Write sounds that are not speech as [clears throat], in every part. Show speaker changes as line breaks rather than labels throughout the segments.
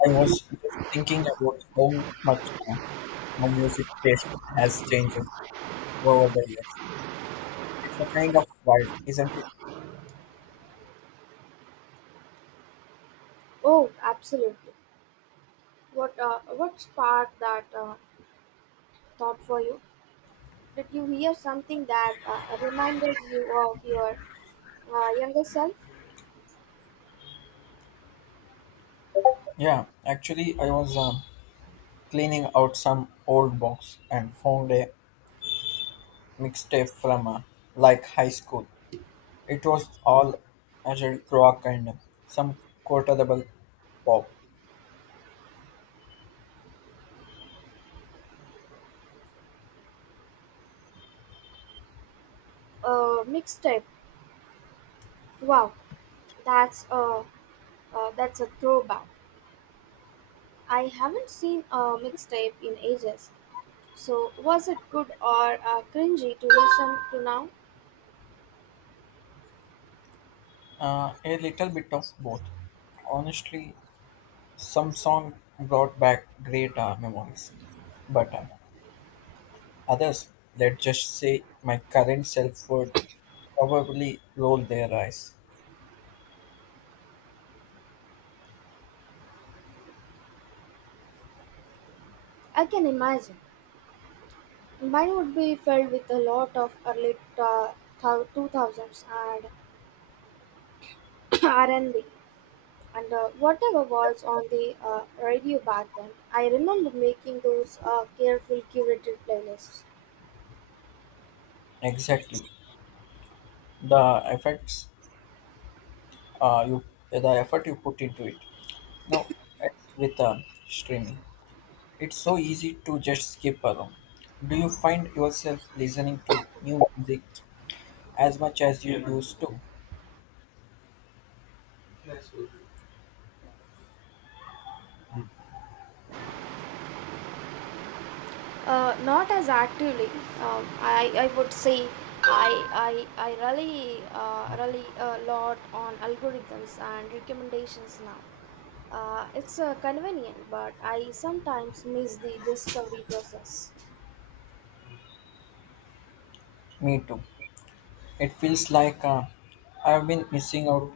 I was just thinking about how much my music taste has changed over the years. It's a kind of wild, isn't it?
Oh, absolutely. What What sparked that thought for you? Did you hear something that reminded you of your younger self?
Yeah, actually, I was cleaning out some old box and found a mixtape from like high school. It was all adult rock and some quotable pop,
Mixtape. Wow, that's that's a throwback. I haven't seen a mixtape in ages. So was it good or cringy to listen to now?
a little bit of both. Honestly, some song brought back great memories, but others, let's just say my current self, would probably roll their eyes.
I can imagine. Mine would be filled with a lot of early 2000s and [coughs] [clears throat] R&B. And whatever was on the radio back then, I remember making those careful curated playlists.
Exactly. The effects uh, you the effort you put into it. Now it's with streaming, it's so easy to just skip around. Do you find yourself listening to new music as much as you used to?
Not as actively. I would say I rely a lot on algorithms and recommendations now. It's convenient, but I sometimes miss the discovery process.
Me too. It feels like I've been missing out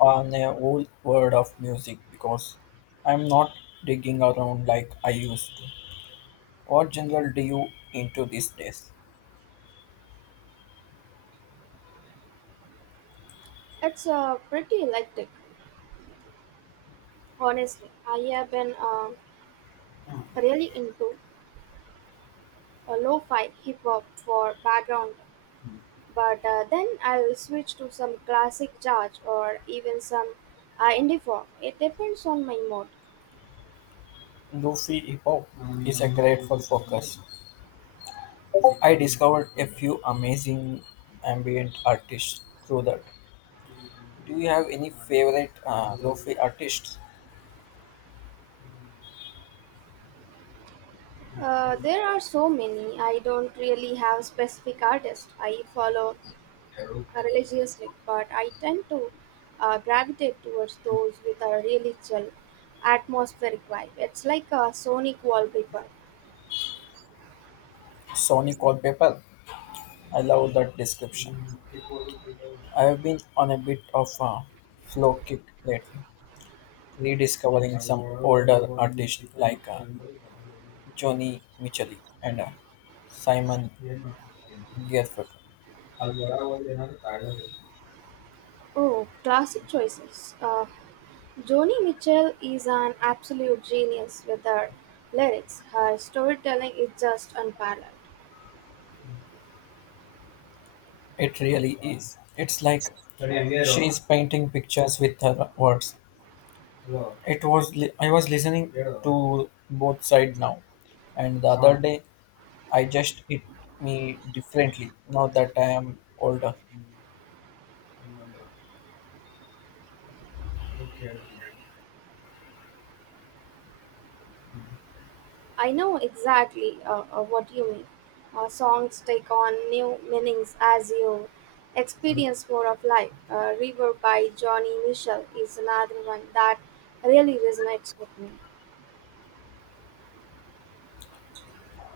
on a whole world of music because I'm not digging around like I used to. What genre do you into these days?
It's pretty electric, honestly. I have been really into a lo-fi hip hop for background, but then I'll switch to some classic jazz or even some indie folk. It depends on my mood.
Lofi hip hop is a great for focus. I discovered a few amazing ambient artists through that. Do you have any favorite lofi artists?
There are so many. I don't really have specific artists I follow religiously, but I tend to gravitate towards those with a really chill atmospheric vibe. It's like a sonic wallpaper.
Sonic Wallpaper. I love that description. I have been on a bit of a flow kick lately, rediscovering some older artists like Johnny Mitchell and Simon Garfunkel.
Oh, classic choices. Joni Mitchell is an absolute genius with her lyrics. Her storytelling is just unparalleled.
It really is. It's like she's painting pictures with her words. I was listening to both side now, and the other day I just hit me differently. Now that I am older,
I know exactly what you mean. Her songs take on new meanings as you experience more of life. River by Joni Mitchell is another one that really resonates with me.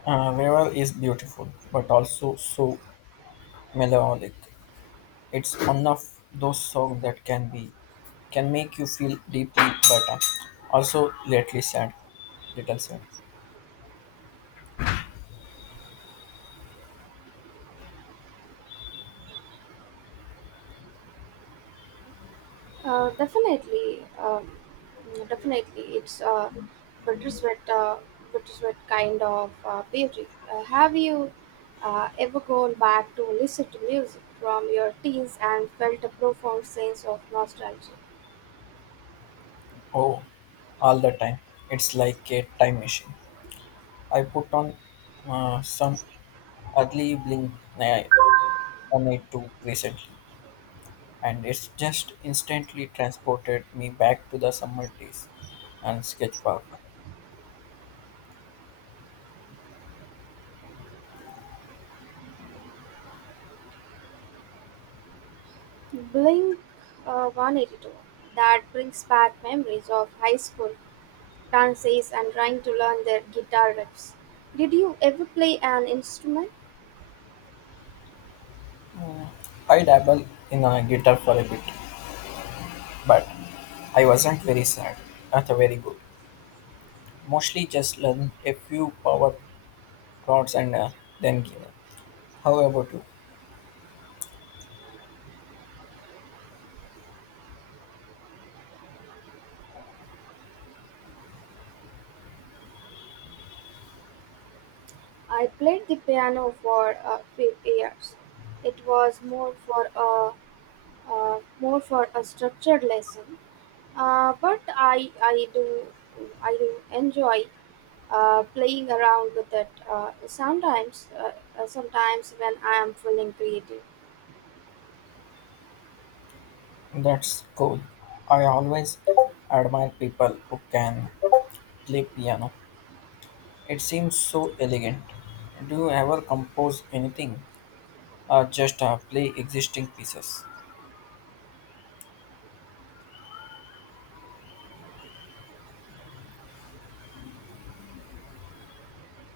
Viral is beautiful, but also so melancholic. It's one of those songs that can make you feel deeply, but also lately sad, little sad.
Uh, definitely, um, Definitely, it's a bittersweet, uh, bittersweet kind of beauty. Have you ever gone back to listen to music from your teens and felt a profound sense of nostalgia?
Oh, all the time. It's like a time machine. I put on some ugly bling on it too recently, and it's just instantly transported me back to the summer days and sketch park.
Blink 182. That brings back memories of high school dances and trying to learn their guitar riffs. Did you ever play an instrument?
Mm. I dabble in a guitar for a bit, but I wasn't very sad, not very good. Mostly just learn a few power chords and then give up. How about you?
I played the piano for a few years. It was more for a structured lesson, but I do enjoy playing around with it. Sometimes when I am feeling creative.
That's cool. I always admire people who can play piano. It seems so elegant. Do you ever compose anything or just play existing pieces?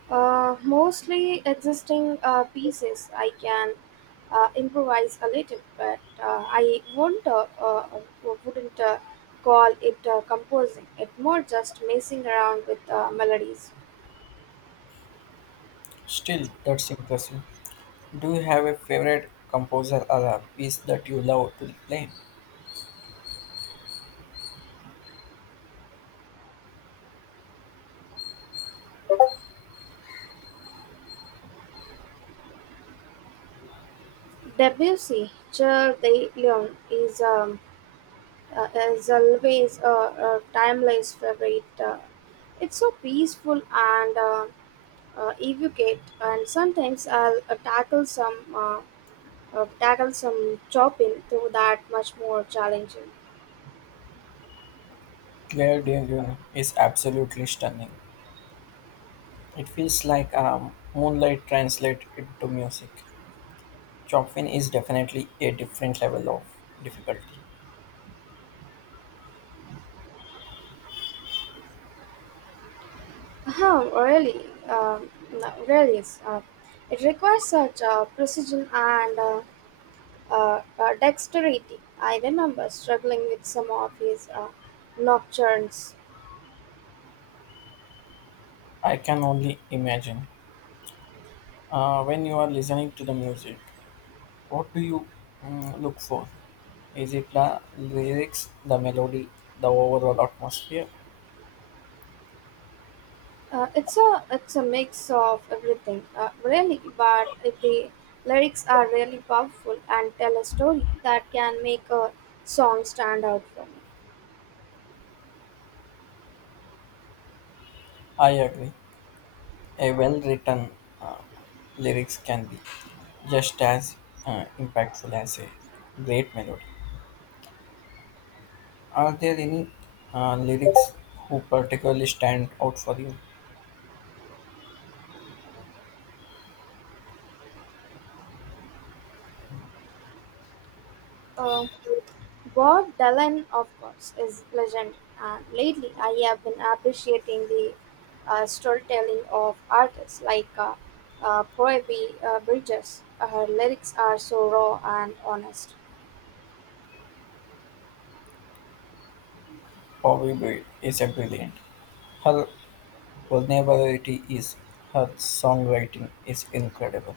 Mostly existing pieces. I can improvise a little, but I won't, wouldn't call it composing. It more just messing around with melodies.
Still, that's impressive. Do you have a favorite composer or a piece that you love to play?
Debussy, Cher de Leon is always a timeless favorite. It's so peaceful and evocate, and sometimes I'll tackle some chopping to that much more challenging.
Claire de Lune is absolutely stunning. It feels like moonlight translate into music. Chopin is definitely a different level of difficulty.
Uh-huh, really, no, really is. It requires such precision and dexterity. I remember struggling with some of his nocturnes.
I can only imagine. When you are listening to the music, what do you look for? Is it the lyrics, the melody, the overall atmosphere?
It's a mix of everything, really. But if the lyrics are really powerful and tell a story, that can make a song stand out for me.
I agree. A well written uh, lyrics can be just as impactful as a great melody. Are there any lyrics who particularly stand out for you?
Um, Bob Dylan, of course, is legend, and lately I have been appreciating the storytelling of artists like Phoebe Bridges. Her lyrics are so raw and honest.
Bobby Brown is a brilliant. Her vulnerability is Her songwriting is incredible.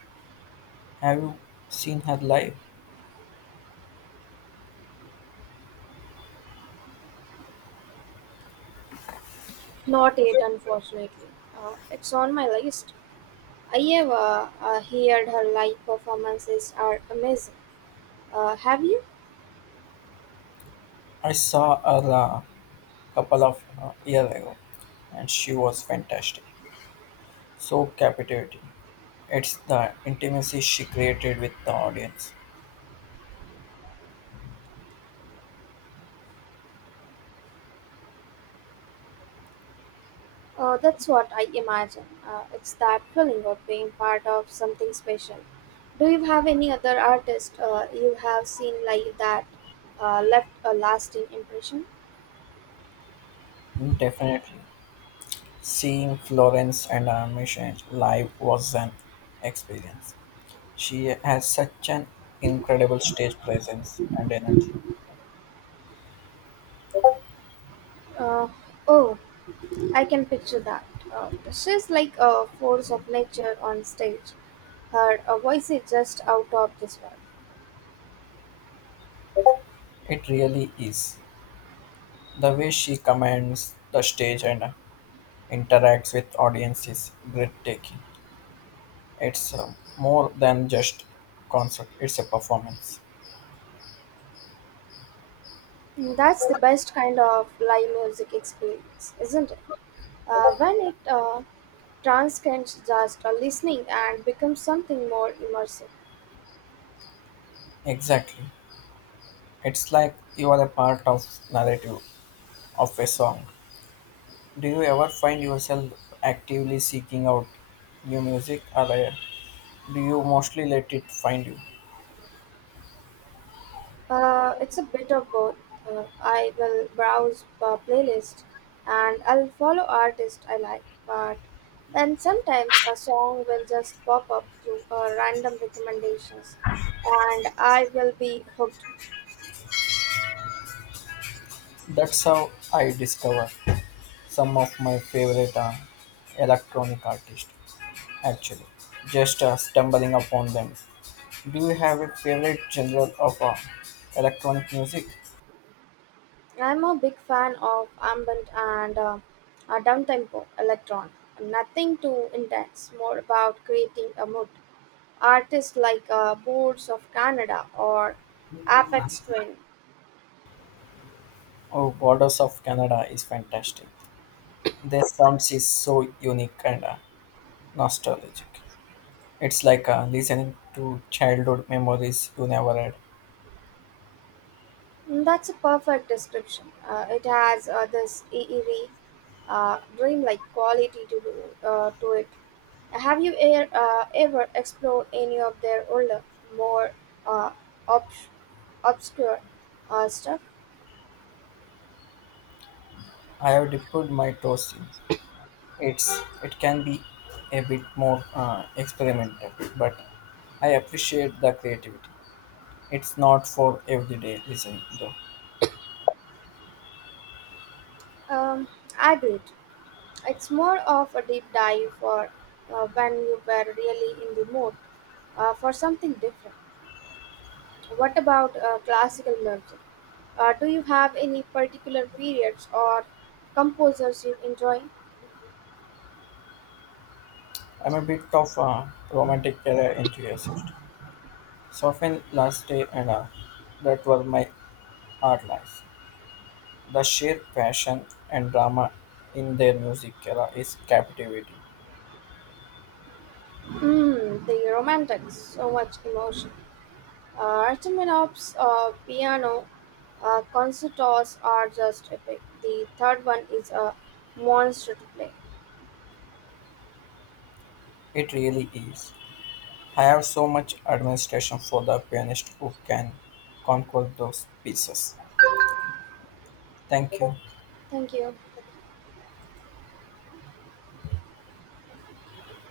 Have you seen her live?
Not yet, unfortunately. It's on my list. I have heard her live performances are amazing. Have you?
I saw her couple of years ago, and she was fantastic. So captivating. It's the intimacy she created with the audience.
That's what I imagine. It's that feeling of being part of something special. Do you have any other artist you have seen like that left a lasting impression?
Definitely, seeing Florence and her mission live was an experience. She has such an incredible stage presence and energy.
Uh, oh, I can picture that. She's like a force of nature on stage. Her voice is just out of this world.
It really is. The way she commands the stage and interacts with audience is breathtaking. It's more than just concert; it's a performance.
Mm, that's the best kind of live music experience, isn't it? When it transcends just listening and becomes something more immersive.
Exactly. It's like you are a part of narrative of a song. Do you ever find yourself actively seeking out new music or do you mostly let it find you?
It's a bit of both. I will browse playlists, and I'll follow artists I like, but then sometimes a song will just pop up through random recommendations and I will be hooked.
That's how I discover some of my favorite electronic artists actually. Just stumbling upon them. Do you have a favorite genre of electronic music?
I'm a big fan of ambient and down tempo electron. Nothing too intense, more about creating a mood. Artists like Boards of Canada or Apex Twin.
Oh, Borders of Canada is fantastic. Their sound is so unique and nostalgic. It's like listening to childhood memories you never had.
Mm, that's a perfect description. It has this eerie, dreamlike quality to it. Have you ever explored any of their older, more uh, obs- obscure stuff?
I have dipped my toes in. It's it can be a bit more experimental, but I appreciate the creativity. It's not for everyday listening though.
Um, I do it. It's more of a deep dive for when you were really in the mood for something different. What about classical music? Do you have any particular periods or composers you enjoy?
I'm a bit of a romantic era enthusiast. Soften last day and hour. That was my art life. The sheer passion and drama in their music era is captivating.
Mm, the Romantics, so much emotion. Rachmaninoff's piano concertos are just epic. The third one is a monster to play.
It really is. I have so much administration for the pianist who can conquer those pieces. Thank you.
Thank you.